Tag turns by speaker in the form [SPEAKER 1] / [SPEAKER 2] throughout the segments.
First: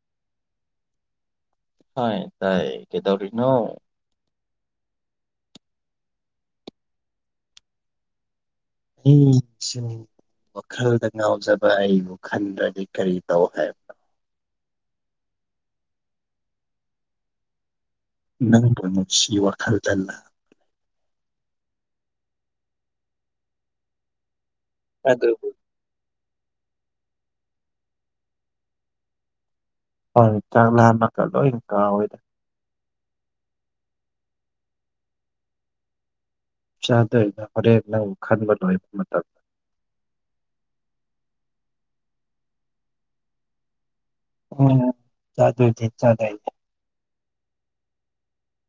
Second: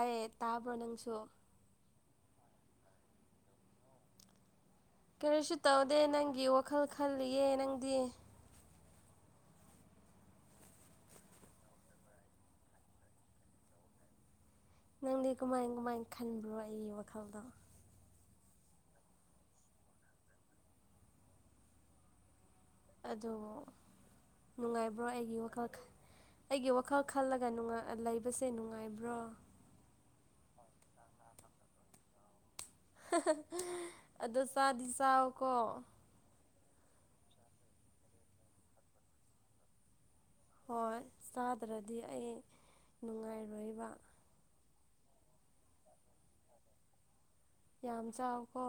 [SPEAKER 1] ꯑꯦ ꯇꯥꯕ꯭ꯔꯣ ꯅꯪꯁꯨ
[SPEAKER 2] ꯍ ꯇꯥꯏꯌꯦ ꯀꯦꯗꯧꯔꯤꯅꯣ
[SPEAKER 1] ꯀꯔꯤꯁꯨ ꯇꯧꯗꯦ ꯅꯪꯒꯤ ꯋꯥꯈꯜ ꯈꯜꯂꯤꯌꯦ ꯅꯪꯗꯤ
[SPEAKER 2] ꯎ ꯋꯥꯈꯜꯗ ꯉꯥꯎꯖꯕ ꯑꯩꯕꯨ ꯈꯟꯗ꯭ꯔꯗꯤ ꯀꯔꯤ ꯇꯧ ꯍꯥꯏꯕ
[SPEAKER 1] ꯅꯪꯗꯤ ꯀꯃꯥꯏ ꯀꯃꯥꯏ ꯈꯟꯕ꯭ꯔꯣ ꯑꯩꯒꯤ ꯋꯥꯈꯜꯗꯣ
[SPEAKER 2] ꯅꯪꯅꯣꯁꯤ ꯋꯥ ꯈꯜꯗꯂ
[SPEAKER 1] ꯑꯗꯨ ꯅꯨꯡꯉꯥꯏꯕ꯭ꯔꯣ ꯑꯩꯒꯤ
[SPEAKER 2] ꯑꯗꯨꯕꯨ
[SPEAKER 1] ꯋꯥꯈꯜ ꯑꯩꯒꯤ ꯋꯥꯈꯜ ꯈꯜꯂꯒ ꯂꯩꯕꯁꯦ ꯅꯨꯡꯉꯥꯏꯕ꯭ꯔꯣ
[SPEAKER 2] ꯍꯣꯏ ꯆꯥꯛ ꯂꯥꯝꯕꯑꯒ ꯂꯣꯏ ꯀꯥꯎꯋꯦꯗ
[SPEAKER 1] ꯑꯗꯣ ꯆꯥꯗꯤ ꯆꯥꯑꯣꯀꯣ
[SPEAKER 2] ꯆꯥꯗꯣꯏꯅ ꯍꯣꯔꯦꯟ ꯅꯪ ꯈꯟꯕ ꯂꯣꯏꯕ ꯃꯇꯝ
[SPEAKER 1] ꯍꯣꯏ ꯆꯥꯗ꯭ꯔꯗꯤ ꯑꯩ ꯅꯨꯡꯉꯥꯏꯔꯣꯏꯕ
[SPEAKER 2] ꯎꯝ ꯆꯥꯗ ꯗꯨꯇꯤ ꯆꯠꯂꯦ ꯑꯩꯗꯤ
[SPEAKER 1] ꯌꯥꯝ ꯆꯥꯎꯕꯀꯣ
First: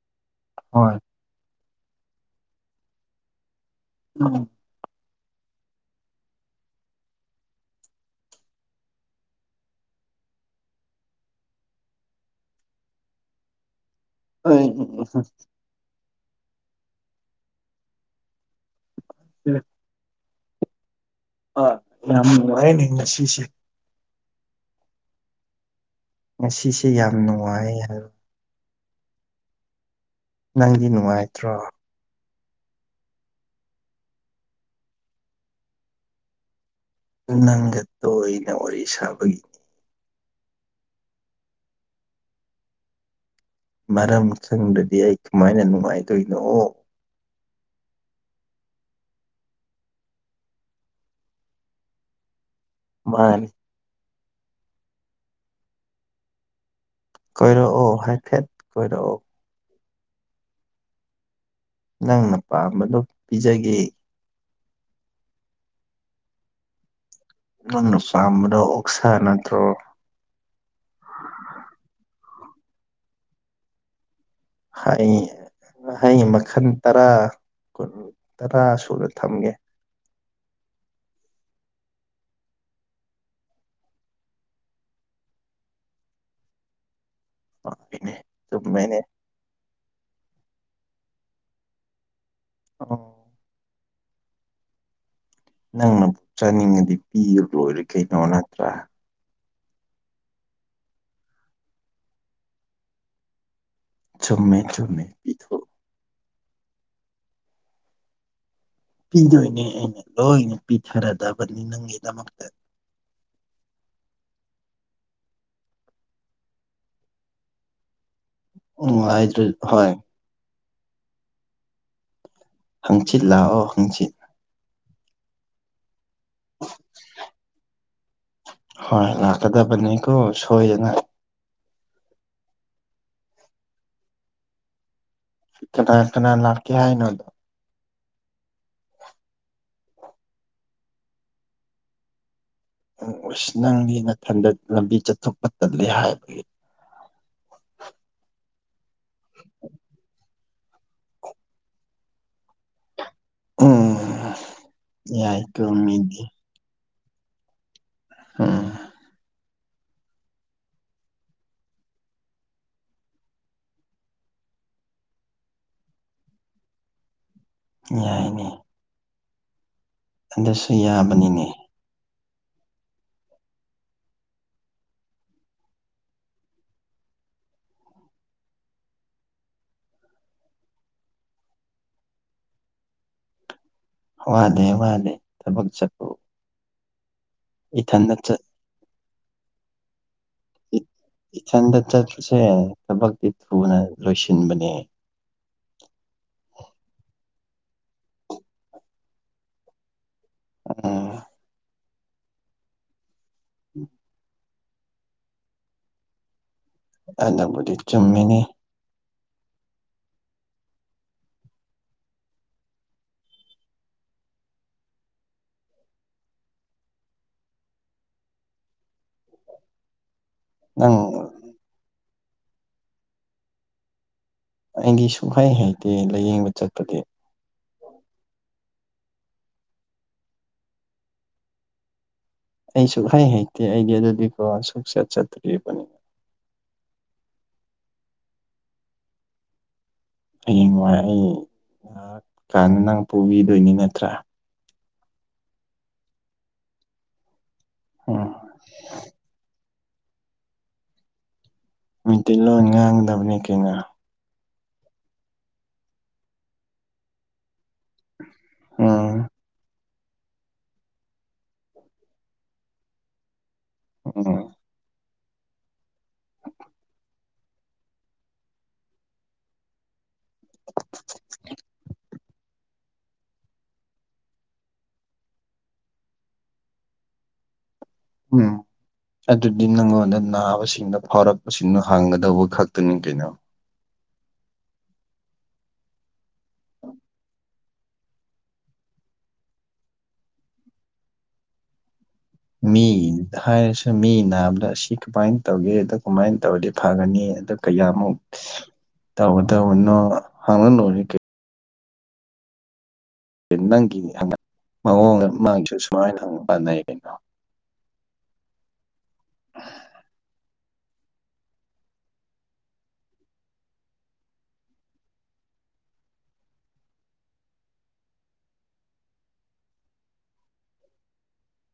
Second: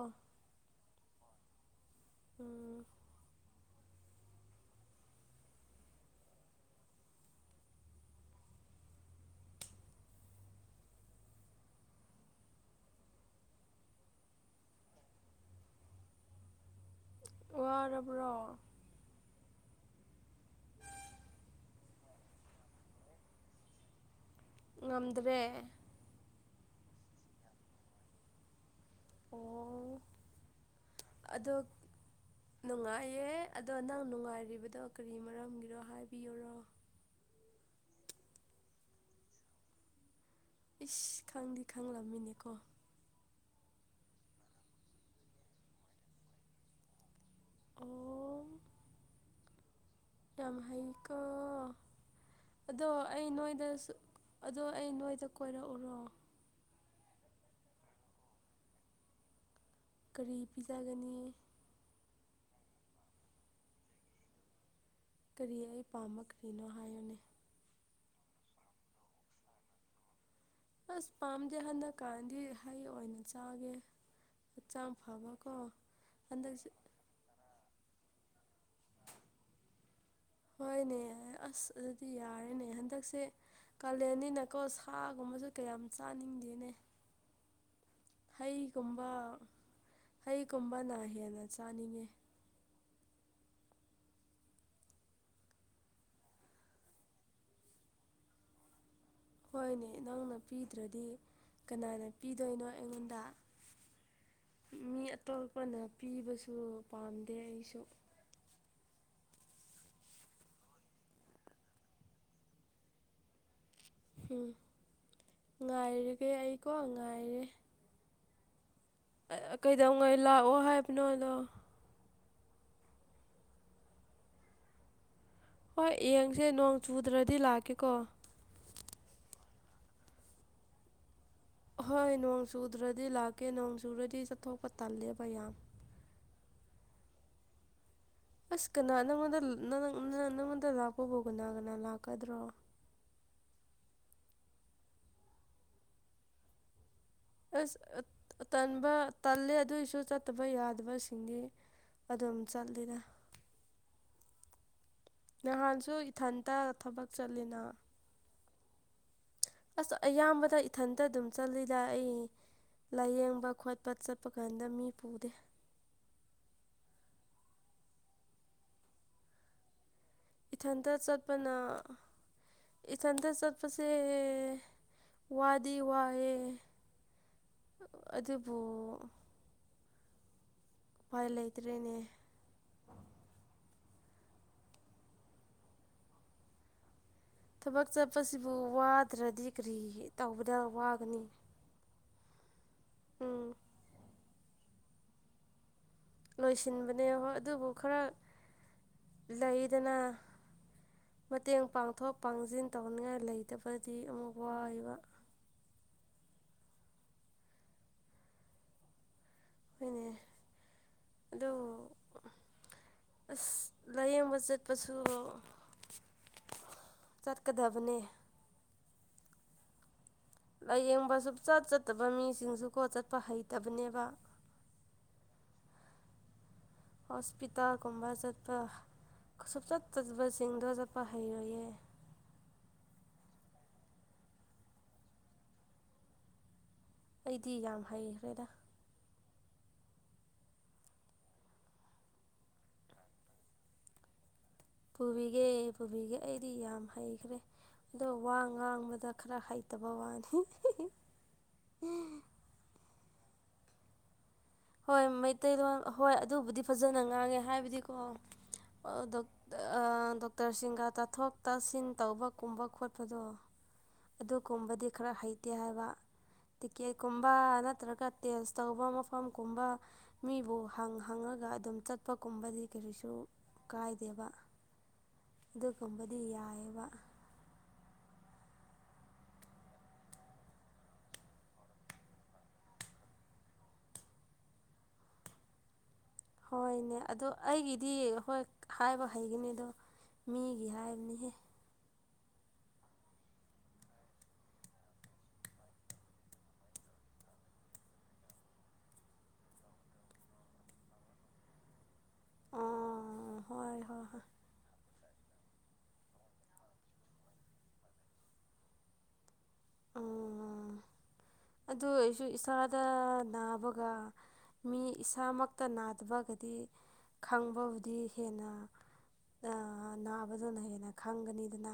[SPEAKER 2] ꯍꯣꯏ
[SPEAKER 1] ꯎꯝ
[SPEAKER 2] ꯎꯝ ꯎ ꯎꯝ ꯎ
[SPEAKER 1] ꯋꯥꯔꯕ꯭ꯔꯣ
[SPEAKER 2] ꯎꯝ ꯑ ꯌꯥꯝꯅꯨꯡ ꯋꯥꯥꯏꯅꯤꯅ ꯁꯤꯁꯦ
[SPEAKER 1] ꯉꯝꯗ꯭ꯔꯦ
[SPEAKER 2] ꯉꯁꯤꯁꯦ ꯌꯥꯝ ꯅꯨꯡꯉꯥꯏ ꯍꯥꯏꯕ
[SPEAKER 1] ꯑꯣ
[SPEAKER 2] ꯅꯪꯗꯤ ꯅꯨꯡꯉꯥꯏꯇ꯭ꯔꯣ
[SPEAKER 1] ꯑꯗꯣ ꯅꯨꯡꯉꯥꯏꯌꯦ ꯑꯗꯣ ꯅꯪ ꯅꯨꯡꯉꯥꯏꯔꯤꯕꯗꯣ ꯀꯔꯤ ꯃꯔꯝꯒꯤꯔꯣ ꯍꯥꯏꯕꯤꯌꯨꯔꯣ
[SPEAKER 2] ꯅꯪꯒ ꯇꯣꯏꯅ ꯋꯥꯔꯤ ꯁꯥꯕꯒꯤ
[SPEAKER 1] ꯏꯁ ꯈꯪꯗꯤ ꯈꯪꯂꯝꯃꯤꯅꯦ ꯀꯣ
[SPEAKER 2] ꯃꯔꯝ ꯈꯪꯗꯔꯗꯤ ꯑꯩ ꯀꯃꯥꯏꯅ ꯅꯨꯡꯉꯥꯏꯗꯣꯏꯅꯣ
[SPEAKER 1] ꯑꯣ ꯌꯥꯝ ꯍꯩꯀꯣ ꯑꯗꯣ ꯑꯩ
[SPEAKER 2] ꯃꯥꯅꯤ
[SPEAKER 1] ꯅꯣꯏꯗꯁꯨ ꯑꯗꯣ ꯑꯩ ꯅꯣꯏꯗ ꯀꯣꯏꯔꯛꯎꯔꯣ
[SPEAKER 2] ꯀꯣꯏꯔꯛꯑꯣ ꯍꯥꯏꯐꯦꯠ ꯀꯣꯏꯔꯛꯑꯣ
[SPEAKER 1] ꯀꯔꯤ ꯄꯤꯖꯒꯅꯤ
[SPEAKER 2] ꯅꯪꯅ ꯄꯥꯝꯕꯗꯣ ꯄꯤꯖꯒꯦ
[SPEAKER 1] ꯀꯔꯤ ꯑꯩ ꯄꯥꯝꯝꯕ ꯀ꯭ꯔꯤꯅꯣ ꯍꯥꯏꯌꯨꯅꯦ
[SPEAKER 2] ꯅꯪꯅ ꯄꯥꯝꯕꯗ ꯑꯣꯛꯁꯥ ꯅꯠꯇ꯭ꯔꯣ
[SPEAKER 1] ꯑꯁ ꯄꯥꯝꯗꯦ ꯍꯟꯗꯛ ꯀꯥꯟꯗꯤ ꯍꯩ ꯑꯣꯏꯅ ꯆꯥꯒꯦ ꯍꯛꯆꯥꯡ
[SPEAKER 2] ꯍꯩꯏ
[SPEAKER 1] ꯐꯕꯀꯣ
[SPEAKER 2] ꯍꯩꯏ ꯃꯈꯜ
[SPEAKER 1] ꯍꯟꯗꯛꯁꯦ
[SPEAKER 2] ꯇꯔꯥ ꯇꯔꯥ ꯁꯨꯅ ꯊꯝꯒꯦ
[SPEAKER 1] ꯍꯣꯏꯅꯦ ꯑꯁ ꯑꯗꯨꯗꯤ ꯌꯥꯔꯦꯅꯦ ꯍꯟꯗꯛꯁꯦ ꯀꯥꯂꯦꯟꯅꯤꯅꯀꯣ ꯁꯥꯒꯨꯝꯕꯁꯨ ꯀꯌꯥꯝ ꯆꯥꯅꯤꯡꯗꯦꯅꯦ
[SPEAKER 2] ꯑꯅꯦ [inaudible]
[SPEAKER 1] ꯍꯩꯒꯨꯝꯕ ꯍꯩꯒꯨꯝꯕꯅ ꯍꯦꯟꯅ ꯆꯥꯅꯤꯡꯉꯦ
[SPEAKER 2] ꯑꯣ ꯅꯪꯅ ꯆꯥꯅꯤꯡꯉꯗꯤ ꯄꯤꯕ ꯂꯣꯏꯔꯦ ꯀꯩꯅꯣ ꯅꯠꯇ꯭ꯔꯥ
[SPEAKER 1] ꯍꯣꯏꯅꯦ ꯅꯪꯅ ꯄꯤꯗ꯭ꯔꯗꯤ ꯀꯅꯥꯅ ꯄꯤꯗꯣꯏꯅꯣ ꯑꯩꯉꯣꯟꯗ
[SPEAKER 2] ꯆꯨꯝꯃꯦ ꯆꯨꯝꯃꯦ
[SPEAKER 1] ꯃꯤ
[SPEAKER 2] ꯄꯤꯊꯣꯛ
[SPEAKER 1] ꯑꯇꯣꯞꯄꯅ ꯄꯤꯕꯁꯨ ꯄꯥꯝꯗꯦ ꯑꯩꯁꯨ
[SPEAKER 2] ꯄꯤꯗꯣꯏꯅꯦ ꯑꯩꯅ ꯂꯣꯏꯅ ꯄꯤꯊꯔꯗꯕꯅꯤ ꯅꯪꯒꯤꯗꯃꯛꯇ
[SPEAKER 1] ꯎꯝ ꯉꯥꯏꯔꯒꯦ ꯑꯩꯀꯣ ꯉꯥꯏꯔꯦ
[SPEAKER 2] ꯎꯝ ꯍꯥꯏꯗ꯭ꯔ ꯍꯣꯏ
[SPEAKER 1] ꯀꯩꯗꯧꯉꯩ ꯂꯥꯛꯑꯣ ꯍꯥꯏꯕꯅꯣ ꯑꯗꯣ
[SPEAKER 2] ꯍꯪꯆꯤꯠ ꯂꯥꯛꯑꯣ ꯍꯪꯆꯤꯠ
[SPEAKER 1] ꯍꯣꯏ ꯌꯦꯡꯁꯦ ꯅꯣꯡ ꯆꯨꯗ꯭ꯔꯗꯤ ꯂꯥꯛꯀꯦꯀꯣ
[SPEAKER 2] ꯍꯣꯏ ꯂꯥꯛꯀꯗꯕꯅꯤꯀꯣ ꯁꯣꯏꯗꯅ
[SPEAKER 1] ꯍꯣꯏ ꯅꯣꯡ ꯆꯨꯗ꯭ꯔꯗꯤ ꯂꯥꯛꯀꯦ ꯅꯣꯡ ꯆꯨꯔꯗꯤ ꯆꯠꯊꯣꯛꯄ ꯇꯜꯂꯦꯕ ꯌꯥꯝ
[SPEAKER 2] ꯀꯅꯥ ꯀꯅ ꯂꯥꯛꯦ ꯍꯥꯏꯅ ꯑꯗꯨꯣ
[SPEAKER 1] ꯑꯁ ꯀꯅꯥ ꯅꯪꯉꯣꯟꯗ ꯅꯪꯣꯟꯗ ꯂꯥꯛꯄꯕꯨ ꯀꯅꯥ ꯀꯅꯥ ꯂꯥꯛꯀꯗ꯭ꯔꯣ
[SPEAKER 2] ꯅꯪꯗꯤ ꯅꯊꯟꯗ ꯂꯝꯕꯤ ꯆꯠꯊꯣꯛꯄ ꯇꯥꯜꯂꯦ ꯍꯥꯏꯕꯒꯤ
[SPEAKER 1] ꯑꯁ ꯇꯟꯕ ꯇꯜꯂꯦ ꯑꯗꯨꯏꯁꯨ ꯆꯠꯇꯕ ꯕ ꯌꯥꯗꯕꯁꯤꯡꯗꯤ ꯑꯗꯨꯝ ꯆꯠꯂꯤꯗ
[SPEAKER 2] ꯎꯝ ꯌꯥꯏ ꯇꯨꯝꯃꯤꯅꯦ
[SPEAKER 1] ꯍ ꯊꯕꯛ ꯆꯠꯂꯤꯅ
[SPEAKER 2] ꯎꯝ
[SPEAKER 1] ꯑꯁ ꯑꯌꯥꯝꯕꯗ ꯏꯊꯟꯇ ꯑꯗꯨꯝ ꯆꯠꯂꯤꯗ ꯑꯩ ꯂꯥꯏꯌꯦꯡꯕ ꯈꯣꯠꯄ ꯆꯠꯄ ꯀꯥꯟꯗ ꯃꯤ ꯄꯨꯗꯦ
[SPEAKER 2] ꯌꯥꯏꯅꯦ ꯑꯗꯨꯁꯨ
[SPEAKER 1] ꯏꯊꯟꯇ
[SPEAKER 2] ꯌꯥꯕꯅꯤꯅꯦ
[SPEAKER 1] ꯆꯠꯄꯅ ꯏꯊꯟꯇ ꯆꯠꯄꯁꯦ ꯋꯥꯗꯤ ꯋꯥꯏꯌꯦ ꯑꯗꯨꯕꯨ ꯎꯄꯥꯏ ꯂꯩꯇ꯭ꯔꯦꯅꯦ꯫
[SPEAKER 2] ꯋꯥꯅꯦ ꯋꯥꯅꯦ ꯊꯕꯛ ꯆꯠꯄ
[SPEAKER 1] ꯊꯕꯛ
[SPEAKER 2] ꯆꯠ
[SPEAKER 1] ꯆꯠꯄꯁꯤꯕꯨ ꯋꯥꯗ꯭ꯔꯗꯤ ꯀꯔꯤ ꯇꯧꯕꯗ ꯋꯥꯒꯅꯤ
[SPEAKER 2] ꯏꯊꯟꯗ ꯆꯠꯄꯁꯦ ꯊꯕꯛꯇꯤ
[SPEAKER 1] ꯎꯝ
[SPEAKER 2] ꯊꯨꯅ ꯂꯣꯏꯁꯤꯟꯕꯅꯦ
[SPEAKER 1] ꯂꯣꯏꯁꯤꯟꯕꯅꯦ ꯍꯣꯏ ꯑꯗꯨꯕꯨ ꯈꯔ ꯂꯩꯗꯅ
[SPEAKER 2] ꯎꯝ
[SPEAKER 1] ꯃꯇꯦꯡ ꯄꯥꯡꯊꯣꯛ ꯄꯥꯡꯁꯤꯟ ꯇꯧꯅꯤꯡꯉꯥꯏ ꯂꯩꯇꯕꯗꯤ ꯑꯃꯨꯛ ꯋꯥꯏꯌꯦꯕ꯫
[SPEAKER 2] ꯑꯗꯨꯕꯨꯗꯤ ꯆꯨꯝꯃꯤꯅꯤ
[SPEAKER 1] ꯍꯣꯏꯅꯦ ꯑꯗꯣ꯫ ꯑꯁ ꯂꯥꯏꯌꯦꯡꯕ ꯆꯠꯄꯁꯨ ꯆꯠꯀꯗꯕꯅꯦ꯫ ꯂꯥꯏꯌꯦꯡꯕ
[SPEAKER 2] ꯅꯪ
[SPEAKER 1] ꯁꯆꯥꯠ ꯆꯠꯇꯕ ꯃꯤꯁꯤꯡꯁꯨꯀꯣ ꯆꯠꯄ ꯍꯩꯇꯕꯅꯦꯕ
[SPEAKER 2] ꯑꯩꯗꯤ ꯁꯨꯡꯍꯩ ꯍꯥꯏꯇꯦ ꯂꯥꯏꯌꯦꯡꯕ ꯆꯠꯄꯗꯤ
[SPEAKER 1] ꯍꯣꯁꯄꯤꯇꯥꯜꯒꯨꯝꯕ ꯆꯠꯄ ꯁꯨꯡꯆꯠ ꯆꯠꯇꯕꯁꯤꯡꯗꯣ ꯆꯠꯄ ꯍꯩꯔꯣꯏꯌꯦ
[SPEAKER 2] ꯑꯩ ꯁꯨꯛꯍꯩ ꯍꯩꯇꯦ ꯑꯩꯗꯤ ꯑꯗꯨꯗꯤꯀꯣ ꯁꯨꯛꯆꯠ ꯆꯠꯇ꯭ꯔꯤꯕꯅꯤ
[SPEAKER 1] ꯑꯩꯗꯤ ꯌꯥꯝ ꯍꯩꯈ꯭ꯔꯦꯗ꯫
[SPEAKER 2] ꯍꯌꯦꯡꯋꯥꯏ ꯑꯩ ꯅꯥꯔꯛꯀꯥꯟꯅ ꯅꯪ ꯄꯨꯕꯤꯗꯣꯏꯅꯤ ꯅꯠꯇ꯭ꯔꯥ
[SPEAKER 1] ꯄꯨꯕꯤꯒꯦ ꯄꯨꯕꯤꯒꯦ ꯑꯩꯗꯤ ꯌꯥꯝ ꯍꯩꯈ꯭ꯔꯦ ꯑꯗꯣ
[SPEAKER 2] ꯎꯝ
[SPEAKER 1] ꯋꯥ ꯉꯥꯡꯕꯗ ꯈꯔ ꯍꯩ [unintelligible]
[SPEAKER 2] ꯃꯩꯇꯩ ꯂꯣꯟ ꯉꯥꯡꯒꯗꯕꯅꯤ ꯀꯩꯅꯣ꯫
[SPEAKER 1] ꯍꯣꯏ ꯃꯩꯇꯩꯂꯣꯟ ꯍꯣꯏ ꯑꯗꯨꯕꯨꯗꯤ ꯐꯖꯅ ꯉꯥꯡꯉꯦ ꯍꯥꯏꯕꯗꯤ꯫
[SPEAKER 2] ꯎꯝ
[SPEAKER 1] [unintelligible] ꯗꯣꯛꯇꯔꯁꯤꯡꯒ ꯇꯥꯊꯣꯛ ꯇꯥꯁꯤꯟ ꯇꯧꯕꯒꯨꯝꯕ ꯈꯣꯠꯄꯗꯣ
[SPEAKER 2] ꯎꯝ
[SPEAKER 1] ꯑꯗꯨꯒꯨꯝꯕꯗꯤ ꯈꯔ ꯍꯩ ꯇꯦ ꯍꯥꯏꯕ ꯇꯤꯀꯦꯠꯀꯨꯝꯕ ꯅꯠꯇ꯭ꯔꯒ ꯇꯦꯁ ꯇꯧꯕ ꯃꯐꯝꯒꯨꯝꯕ ꯃꯤꯕꯨ ꯍꯪ ꯍꯪꯉꯒ ꯑꯗꯨꯝ ꯆꯠꯄꯒꯨꯝꯕꯗꯤ ꯀꯔꯤꯁꯨ ꯀꯥꯏꯗꯦꯕ ꯑꯗꯨꯒꯨꯝꯕꯗꯤ ꯌꯥꯏꯑꯕ
[SPEAKER 2] ꯎꯝ ꯑꯗꯨꯗꯤ ꯅꯉꯣꯟꯗ ꯅꯥꯕꯁꯤꯡꯗꯣ ꯐꯔꯛꯄꯁꯤꯡꯗꯣ ꯍꯡꯒꯗꯧꯕ ꯈꯛꯇꯅꯤ ꯀꯩꯅꯣ
[SPEAKER 1] ꯍꯣꯏꯅꯦ ꯑꯗꯣ ꯑꯩꯒꯤꯗꯤ ꯍꯣꯏ ꯍꯥꯏꯕ ꯍꯩꯒꯅꯤ ꯑꯗꯣ ꯃꯤꯒꯤ ꯍꯥꯏꯕꯅꯤꯍꯦ
[SPEAKER 2] ꯃꯤ ꯍꯥꯏꯔꯁꯨ ꯃꯤ ꯅꯥꯕꯗ ꯑꯁꯤ ꯀꯃꯥꯏꯅ ꯇꯧꯒꯦ ꯑꯗꯨ ꯀꯃꯥꯏꯅ ꯇꯧꯔꯗꯤ ꯐꯒꯅꯤ ꯑꯗꯨ ꯀꯌꯥꯃꯨꯛ ꯇꯧꯗꯧꯕꯅꯣ ꯍꯪꯪꯉ ꯂꯣꯏꯔꯦꯀꯩ
[SPEAKER 1] ꯑꯥ
[SPEAKER 2] ꯅꯪꯒꯤ [unintelligible] ꯃꯑꯣꯡ ꯃꯃꯥꯡꯁꯨ ꯁꯨꯃꯥꯏꯅ [unintelligible] ꯀꯩꯅꯣ
[SPEAKER 1] ꯎꯝ
[SPEAKER 2] [inaudible]
[SPEAKER 1] ꯑꯗꯨ ꯑꯣꯏꯁꯨ ꯏꯁꯥꯗ ꯅꯥꯕꯒ ꯃꯤ ꯏꯁꯥꯃꯛꯀ ꯅꯥꯗꯕꯒꯗꯤ ꯈꯪꯕꯕꯨꯗꯤ ꯍꯦꯟꯅ꯫ ꯑ____ ꯅꯥꯕꯗꯨꯅ ꯍꯦꯟꯅ ꯈꯪꯒꯅꯤꯗꯅ꯫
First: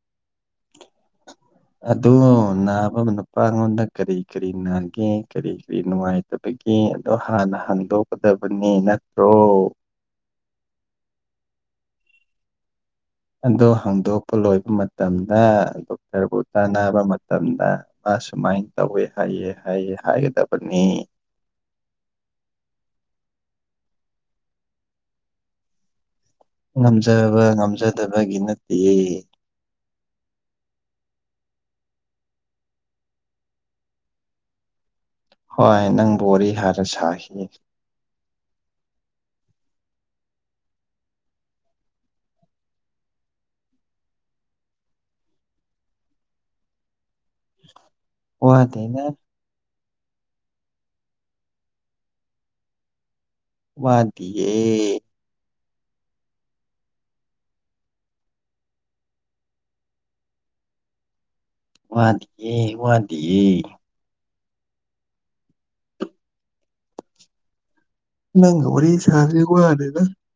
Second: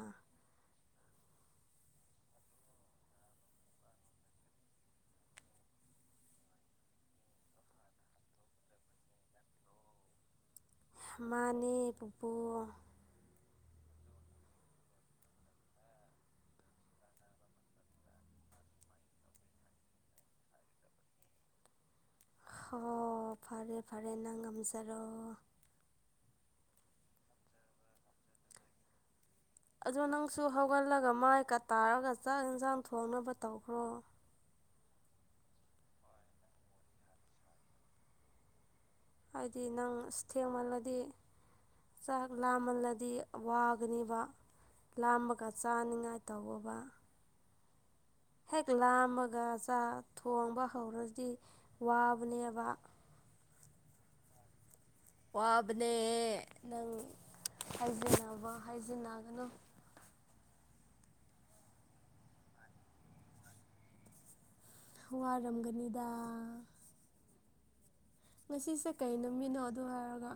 [SPEAKER 2] ꯑꯣ ꯅꯥꯕ ꯅꯨꯄꯥ ꯑꯩꯉꯣꯟꯗ ꯀꯔꯤ ꯀꯔꯤ ꯅꯥꯒꯦ ꯀꯔꯤ ꯀꯔꯤ ꯅꯨꯡꯉꯥꯏ ꯑꯗꯒꯤ ꯑꯗꯣ ꯍꯥꯟꯅ ꯍꯥꯡꯗꯣꯛꯀꯗꯕꯅꯤ ꯅꯠꯇ꯭ꯔꯣ?
[SPEAKER 1] ꯃꯥꯅꯦ ꯄꯨꯄꯨ
[SPEAKER 2] ꯑꯗꯨ ꯍꯪꯗꯣꯛꯄ ꯂꯣꯏꯕ ꯃꯇꯝꯗ ꯗꯣꯛꯇꯔꯕꯨ ꯇꯥꯟꯅꯕ ꯃꯇꯝꯗ ꯃꯥ ꯁꯨꯃꯥꯏꯅ ꯇꯧꯋꯦ ꯍꯥꯏꯌꯦ ꯍꯥꯏꯌꯦ ꯍꯥꯏꯒꯗꯕꯅꯤ꯫
[SPEAKER 1] ꯍꯣ ꯐꯔꯦ ꯐꯔꯦ ꯅꯪ ꯉꯝꯖꯔꯣ꯫
[SPEAKER 2] ꯉꯝꯖꯕ ꯉꯝꯖꯗꯕꯒꯤ ꯅꯠꯇꯤꯌꯦ꯫
[SPEAKER 1] ꯑꯗꯣ ꯅꯪꯁꯨ ꯍꯧꯒꯠꯂꯒ ꯃꯥꯏꯒ ꯇꯥꯔꯒ ꯆꯥꯛ ꯌꯦꯟꯁꯥꯡ ꯊꯣꯡꯅꯕ ꯇꯧꯈ꯭ꯔꯣ
[SPEAKER 2] ꯍꯣꯏ ꯅꯪ [unintelligible] ꯍꯥꯏꯔ ꯁꯥꯈꯤ
[SPEAKER 1] ꯍꯥꯏꯗꯤ ꯅꯪ ꯑꯁ ꯊꯦꯡꯃꯜꯂꯗꯤ꯫ ꯆꯥꯛ ꯂꯥꯃꯜꯂꯗꯤ ꯋꯥꯒꯅꯦꯕ ꯂꯥꯝꯃꯒ ꯆꯥꯅꯤꯡꯉꯥꯏ ꯇꯧꯑꯣꯕ ꯍꯦꯛ
[SPEAKER 2] ꯋꯥꯗꯦꯅ
[SPEAKER 1] ꯂꯥꯝꯃꯒ ꯆꯥꯛ ꯊꯣꯡꯕ ꯍꯧꯔꯗꯤ ꯋꯥꯕꯅꯦꯕ
[SPEAKER 2] ꯋꯥꯗꯦ
[SPEAKER 1] ꯋꯥꯕꯅꯦ ꯅꯪ ꯍꯥꯏꯖꯤꯟꯅꯕ ꯍꯥꯏꯖꯤꯟꯅꯒꯅꯨ
[SPEAKER 2] ꯋꯥꯗꯤ ꯋꯥꯗꯤꯌꯦ
[SPEAKER 1] ꯍꯉꯔꯝꯒꯅꯤꯗ
[SPEAKER 2] ꯅꯪꯒ ꯋꯥꯔꯤ
[SPEAKER 1] ꯀꯩ
[SPEAKER 2] ꯁꯥꯟꯗ꯭ꯔꯗꯤ
[SPEAKER 1] ꯅꯨꯃꯤꯠꯅꯣ ꯑꯗꯨ
[SPEAKER 2] ꯋꯥꯅꯤꯗ
[SPEAKER 1] ꯍꯥꯏꯔꯒ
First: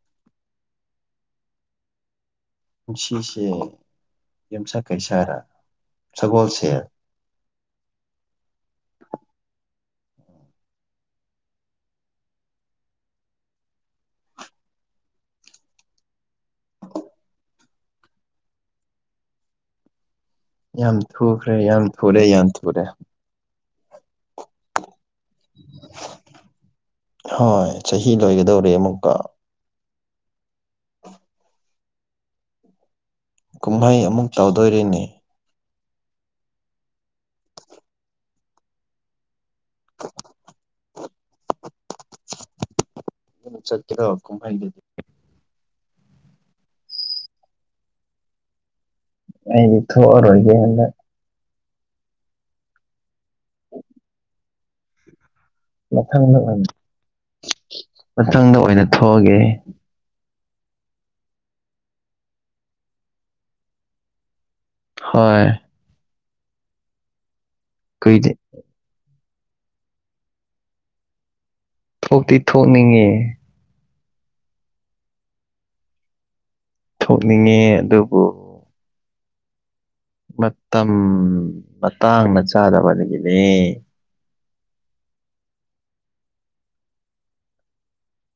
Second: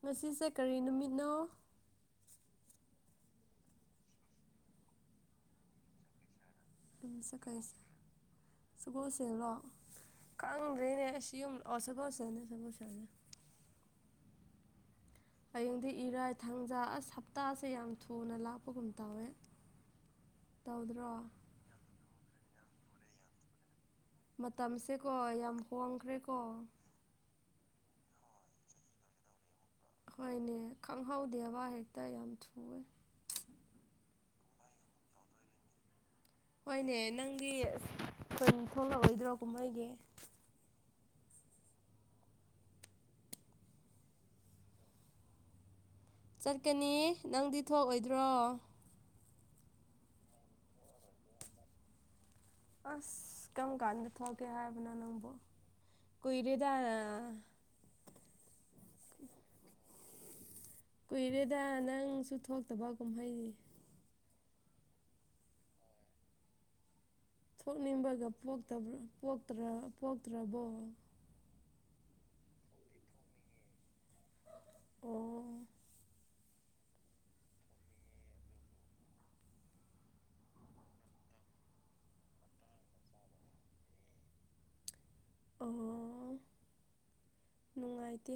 [SPEAKER 1] ꯉꯁꯤꯁꯦ ꯀꯔꯤ ꯅꯨꯃꯤꯠꯅꯣ
[SPEAKER 2] ꯉꯁꯤꯁꯦ ꯌꯦꯝꯁꯥ ꯀꯩꯁꯥꯔ ꯁꯒꯣꯜꯁꯦꯟ
[SPEAKER 1] ꯌꯨꯝꯖꯥ ꯀꯩꯁꯥ ꯁꯒꯣꯜꯁꯦꯜꯂꯣ ꯀꯪꯗ꯭ꯔꯦꯅꯦ ꯌꯨꯝ ꯂꯥꯛꯑꯣ ꯁꯒꯣꯜꯁꯦꯜꯅꯦ ꯁꯒꯣꯜꯁꯦꯜꯁꯦ ꯍꯌꯦꯡꯗꯤ ꯏꯔꯥꯏ ꯊꯥꯡꯖꯥ ꯑꯁ ꯍꯞꯇꯥꯁꯦ ꯌꯥꯝ ꯊꯨꯅ ꯂꯥꯛꯄꯒꯨꯝ ꯇꯧꯋꯦ
[SPEAKER 2] ꯌꯥꯝ
[SPEAKER 1] ꯇꯧꯗ꯭ꯔꯣ
[SPEAKER 2] ꯊꯨꯈ꯭ꯔꯦ ꯌꯥꯝ ꯊꯨꯔꯦ ꯌꯥꯝ ꯊꯨꯔꯦ
[SPEAKER 1] ꯃꯇꯝꯁꯦꯀꯣ ꯌꯥꯝ ꯍꯣꯡꯈ꯭ꯔꯦꯀꯣ
[SPEAKER 2] ꯍꯣꯏ ꯆꯍꯤ ꯂꯣꯏꯒꯗꯧꯔꯦ ꯑꯃꯨꯛꯀ
[SPEAKER 1] ꯍꯣꯏꯅꯦ ꯈꯪꯍꯧꯗꯦꯕ ꯍꯦꯛꯇ ꯌꯥꯝ ꯊꯨꯑꯦ
[SPEAKER 2] ꯀꯨꯝꯍꯩ ꯑꯃꯨꯛ ꯇꯧꯗꯣꯔꯦꯅꯦ
[SPEAKER 1] ꯍꯣꯏꯅꯦ ꯅꯪꯒꯤ ꯊꯣꯛꯂꯛꯑꯣꯏꯗ꯭ꯔꯣ ꯀꯨꯝꯍꯩꯒꯤ
[SPEAKER 2] ꯆꯠꯇꯤꯔ ꯍꯛꯀ ꯍꯥꯏꯗꯗꯤ
[SPEAKER 1] ꯆꯠꯀꯅꯤ ꯅꯪꯗꯤ ꯊꯣꯛꯑꯣꯏꯗ꯭ꯔꯣ
[SPEAKER 2] ꯑꯩꯗꯤ ꯊꯣꯛꯑꯔꯣꯏꯒꯦ ꯍꯟꯗꯛ
[SPEAKER 1] ꯑꯁ! ꯀꯝ ꯀꯥꯟꯗ ꯊꯣꯛꯀꯦ ꯍꯥꯏꯕꯅꯣ ꯅꯪꯕꯣ
[SPEAKER 2] ꯃꯊꯪꯗ ꯑꯣꯏꯅ ꯃꯊꯪꯗ ꯑꯣꯏꯅ ꯊꯣꯛꯑꯒꯦ
[SPEAKER 1] ꯀꯨꯏꯔꯦꯗ ꯅꯪꯁꯨ ꯊꯣꯛꯇꯕ ꯀꯨꯝꯍꯩꯅꯤ
[SPEAKER 2] ꯍꯣꯏ
[SPEAKER 1] ꯊꯣꯛꯅꯤꯡꯕꯒ
[SPEAKER 2] ꯀꯨꯏꯗꯦ
[SPEAKER 1] ꯄꯣꯛꯇ꯭ꯔꯕꯣ ꯄꯣꯛꯇ꯭ꯔꯥ ꯄꯣꯛꯇ꯭ꯔꯥꯕꯣ
[SPEAKER 2] ꯊꯣꯛꯇꯤ ꯊꯣꯛꯅꯤꯡꯉꯦ
[SPEAKER 1] ꯑꯣ
[SPEAKER 2] ꯊꯣꯛꯅꯤꯡꯉꯦ ꯑꯗꯨꯕꯨ ꯃꯇꯝ ꯃꯇꯥꯡꯅ ꯆꯥꯗꯕꯗꯒꯤꯅꯦ
[SPEAKER 1] ꯑꯣ ꯅꯨꯡꯉꯥꯏꯇꯦ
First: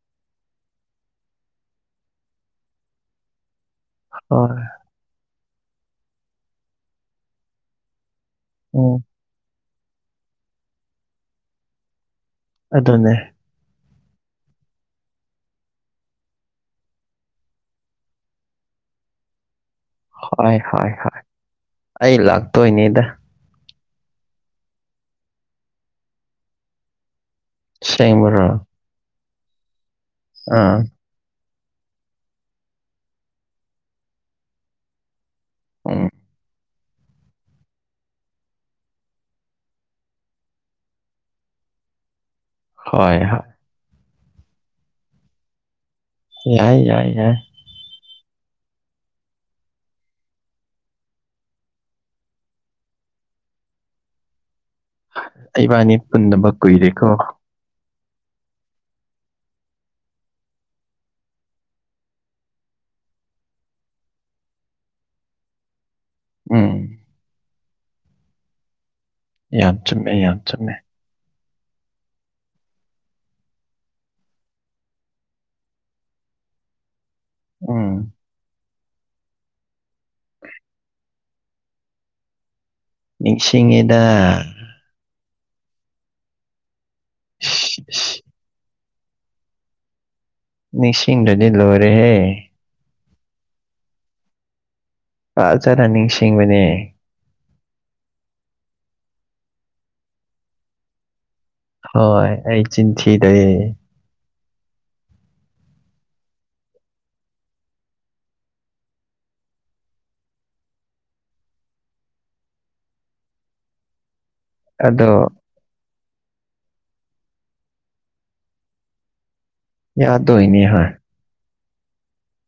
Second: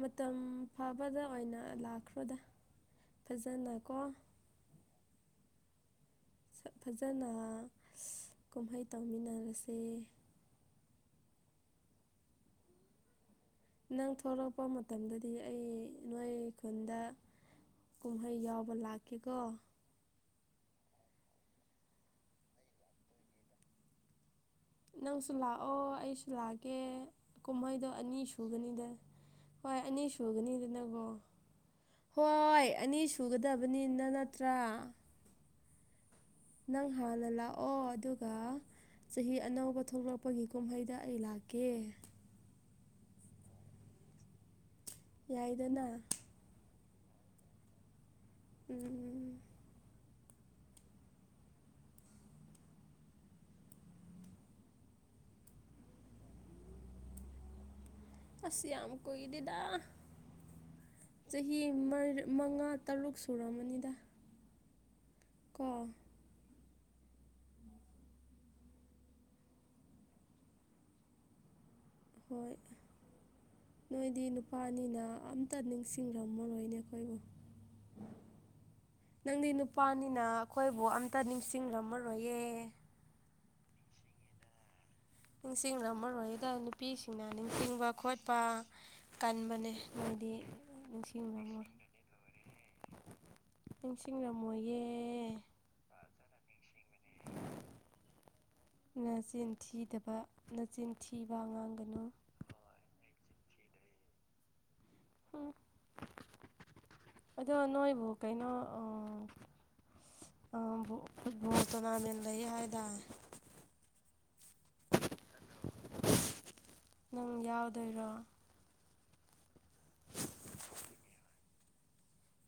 [SPEAKER 1] ꯃꯇꯝ ꯐꯥꯕꯗ ꯑꯣꯏꯅ ꯂꯥꯛꯈ꯭ꯔꯣꯗ ꯐꯖꯅꯀꯣ
[SPEAKER 2] ꯍꯔꯦ
[SPEAKER 1] ꯁꯛ ꯐꯖꯅ ꯀꯨꯝꯍꯩ
[SPEAKER 2] ꯎꯝ
[SPEAKER 1] ꯇꯧꯃꯤꯟꯅꯔꯁꯦ
[SPEAKER 2] ꯑꯗꯨꯅꯦ
[SPEAKER 1] ꯅꯪ ꯊꯂꯛꯄ ꯃꯇꯝꯗꯗꯤ ꯑꯩ ꯅꯣꯏ ꯈꯨꯟꯗ ꯀꯨꯝꯍꯩ ꯌꯥꯎꯕ ꯂꯥꯛꯀꯦꯀꯣ
[SPEAKER 2] ꯍꯣꯏ ꯍꯣꯏ ꯍꯣꯏ ꯑꯩ ꯂꯥꯛꯇꯣꯏꯅꯦꯗ
[SPEAKER 1] ꯅꯪꯁꯨ ꯂꯥꯛꯑꯣ ꯑꯩꯁꯨ ꯂꯥꯛꯒꯦ ꯀꯨꯝꯍꯩꯗꯣ ꯑꯅꯤ
[SPEAKER 2] ꯑꯁꯦꯡꯕꯔꯣ
[SPEAKER 1] ꯁꯨꯒꯅꯤꯗ ꯍꯣꯏ ꯑꯅꯤ
[SPEAKER 2] ꯑꯥ
[SPEAKER 1] ꯁꯨꯒꯅꯤꯗꯅꯀꯣ ꯍꯣꯏ ꯑꯅꯤ ꯁꯨꯒꯗꯕꯅꯤꯅ ꯅꯠꯇ꯭ꯔꯥ
[SPEAKER 2] ꯎꯝ
[SPEAKER 1] ꯅꯪ ꯍꯥꯟꯅ ꯂꯥꯛꯑꯣ ꯑꯗꯨꯒ ꯆꯍꯤ ꯑꯅꯧꯕ ꯊꯣꯛꯂꯛꯄꯒꯤ ꯀꯨꯝꯍꯩꯗ ꯑꯩ ꯂꯥꯛꯀꯦ
[SPEAKER 2] ꯍꯣꯏ ꯍꯣꯏ
[SPEAKER 1] ꯌꯥꯏꯗꯅ
[SPEAKER 2] ꯌꯥꯏ ꯌꯥꯏ ꯌꯥ
[SPEAKER 1] ꯎꯝ
[SPEAKER 2] ꯏꯕꯥꯅꯤ ꯄꯨꯟꯅꯕ ꯀꯨꯏꯔꯦꯀꯣ
[SPEAKER 1] ꯑꯁ ꯌꯥꯝ ꯀꯨꯏꯗꯦꯗ ꯆꯍꯤ ꯃꯥ ꯃꯉꯥ ꯇꯔꯨꯛ ꯁꯨꯔꯝ ꯃꯅꯤꯗ ꯀꯣ
[SPEAKER 2] ꯎꯝ ꯌꯥꯝ ꯆꯨꯝꯃꯦ ꯌꯥꯝ ꯆꯨꯝꯃꯦ
[SPEAKER 1] ꯍꯣꯏ ꯅꯣꯏꯗꯤ ꯅꯨꯄꯥꯅꯤꯅ ꯑꯝꯇ ꯅꯤꯡꯁꯤꯡꯔꯝꯃꯔꯣꯏꯅꯦ ꯑꯩꯈꯣꯏꯕꯨ꯫
[SPEAKER 2] ꯎꯝ
[SPEAKER 1] ꯅꯪꯗꯤ ꯅꯨꯄꯥꯅꯤꯅ ꯑꯩꯈꯣꯏꯕꯨ ꯑꯝꯇ ꯅꯤꯡꯁꯤꯡꯂꯝꯝꯃꯔꯣꯏꯌꯦ
[SPEAKER 2] ꯅꯤꯡꯁꯤꯡꯉꯤꯗ
[SPEAKER 1] ꯅꯤꯡꯁꯤꯡꯅ ꯃꯔꯔ ꯑꯣꯏꯗ ꯅꯨꯄꯤꯁꯤꯡꯅ
[SPEAKER 2] ꯏꯁ
[SPEAKER 1] ꯅꯤꯡꯁꯤꯡꯕ
[SPEAKER 2] ꯏꯁ
[SPEAKER 1] ꯈꯣꯠꯄ ꯀꯟꯕꯅꯦ ꯃꯣꯏꯗꯤ꯫
[SPEAKER 2] ꯅꯤꯡꯁꯤꯡꯗꯨꯗꯤ ꯂꯣꯏꯔꯦꯍꯦ
[SPEAKER 1] ꯅꯤꯡ ꯅꯤꯡꯁꯤꯡꯔꯝꯃꯣꯏꯌꯦꯦ
[SPEAKER 2] ꯑꯗꯨꯅ ꯅꯤꯡꯁꯤꯡꯕꯅꯦ
[SPEAKER 1] ꯉ ꯆꯦꯟ ꯊꯤꯗꯕꯅꯆꯦꯟ ꯊꯤꯕ ꯑꯉꯥꯡ
[SPEAKER 2] ꯍꯣꯏ ꯑꯩ ꯆꯤꯟꯊꯤꯗ
[SPEAKER 1] ꯎꯝ
[SPEAKER 2] [inaudible]
[SPEAKER 1] ꯑꯗꯣ ꯅꯣꯏꯕꯨ ꯀꯩꯅꯣ ꯑ ꯐꯨꯠꯕꯣꯜ ꯇꯣꯔꯅꯥꯃꯦꯟ ꯂꯩ ꯍꯥꯏ ꯗ
[SPEAKER 2] ꯑꯗꯣ
[SPEAKER 1] ꯅꯪ ꯌꯥꯎꯗꯅ
[SPEAKER 2] ꯌꯥꯗꯣꯏꯅꯦ ꯍꯥꯏꯣꯏ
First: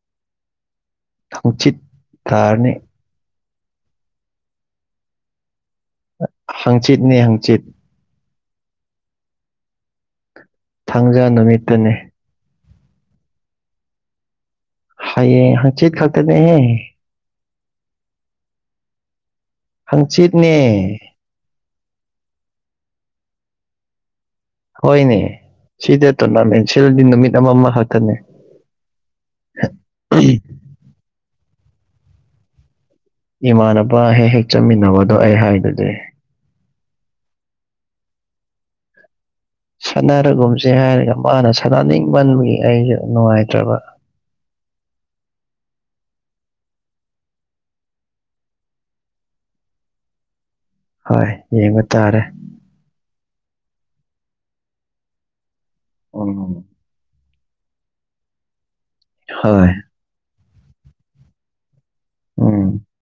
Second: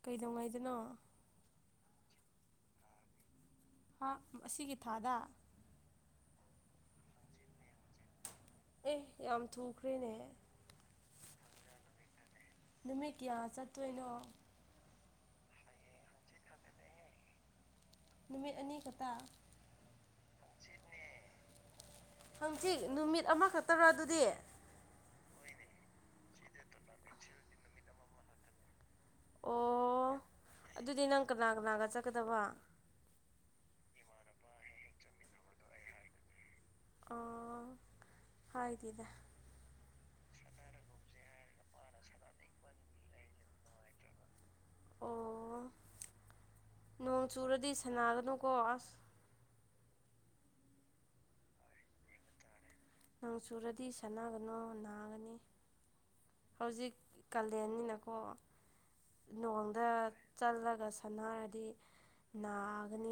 [SPEAKER 1] ꯀꯩꯗꯧꯉꯥꯏꯗꯅꯣ
[SPEAKER 2] ꯈꯆꯤꯠ ꯇꯥꯔꯅꯦ
[SPEAKER 1] ꯍꯥ ꯑꯁꯤꯒꯤ ꯊꯥꯗ꯫
[SPEAKER 2] ꯍꯪꯆꯤꯠꯅꯦ ꯍꯪꯆꯤꯠ
[SPEAKER 1] ꯑꯦ ꯌꯥꯝ ꯊꯨꯈ꯭ꯔꯦꯅꯦꯍ
[SPEAKER 2] ꯊꯥꯡꯖ ꯅꯨꯃꯤꯠꯇꯨꯅꯦ
[SPEAKER 1] ꯅꯨꯃꯤꯠ ꯀꯌꯥ ꯆꯠꯇꯣꯏꯅꯣ
[SPEAKER 2] ꯍꯥꯏꯌꯦ ꯆꯦꯠ ꯈꯗ ꯍ
[SPEAKER 1] ꯅꯨꯃꯤꯠ ꯑꯅꯤ ꯈꯛꯇ
[SPEAKER 2] ꯍꯪꯆꯤꯠꯅꯦ
[SPEAKER 1] ꯍꯪꯆꯤꯠ ꯅꯨꯃꯤꯠ ꯑꯃꯈꯛꯇꯔ ꯑꯗꯨꯗꯤ
[SPEAKER 2] ꯍꯣꯏꯅꯦ ꯁꯤꯗ ꯇꯣꯔꯅꯥꯃꯦꯟꯁꯤꯂꯗꯤ ꯅꯨꯃꯤꯠ ꯑꯃꯃ ꯈꯛꯇꯅꯦ꯫
[SPEAKER 1] ꯑꯣ
[SPEAKER 2] [unintelligible]
[SPEAKER 1] ꯑꯗꯨꯗꯤ ꯅꯪ ꯀꯅꯥ ꯀꯅꯥꯒ ꯆꯠꯀꯗꯕ
[SPEAKER 2] ꯏꯃꯥꯅꯄꯥ ꯍꯦꯛ ꯍꯦꯛ ꯆꯠꯃꯤꯟꯅꯕꯗꯣ ꯑꯩ ꯍꯥꯏꯗꯨꯗꯤꯦ
[SPEAKER 1] ꯍꯥꯏꯥꯏꯗꯗ
[SPEAKER 2] ꯁꯥꯟꯅꯔꯒꯨꯝꯁꯦ ꯍꯥꯏꯔꯒ ꯃꯥꯅ ꯁꯥꯟꯅꯅꯤꯡꯃꯟꯕꯒꯤ ꯑꯩꯁꯨ ꯅꯨꯡꯉꯥꯏꯇ꯭ꯔꯕ
[SPEAKER 1] ꯑꯣ ꯅꯣꯡ ꯆꯨꯔꯗꯤ ꯁꯥꯟꯅꯥꯒꯅꯨꯀꯣ ꯑꯁ
[SPEAKER 2] ꯍꯣꯏ ꯌꯦꯡꯕ ꯇꯥꯔꯦ
[SPEAKER 1] ꯅꯣꯡ ꯆꯨꯔꯗꯤ ꯁꯥꯟꯅꯒꯅꯨ ꯅꯥꯒꯅꯤ
[SPEAKER 2] ꯎꯝ
[SPEAKER 1] ꯍꯧꯖꯤꯛ ꯀꯥꯂꯦꯟꯅꯤꯅꯀꯣ
[SPEAKER 2] ꯍꯣꯏ
[SPEAKER 1] ꯅꯣꯡꯗ ꯆꯠꯂꯒ ꯁꯥꯟꯅꯔꯗꯤ
[SPEAKER 2] ꯎꯝ
[SPEAKER 1] ꯅꯥꯒꯅꯤ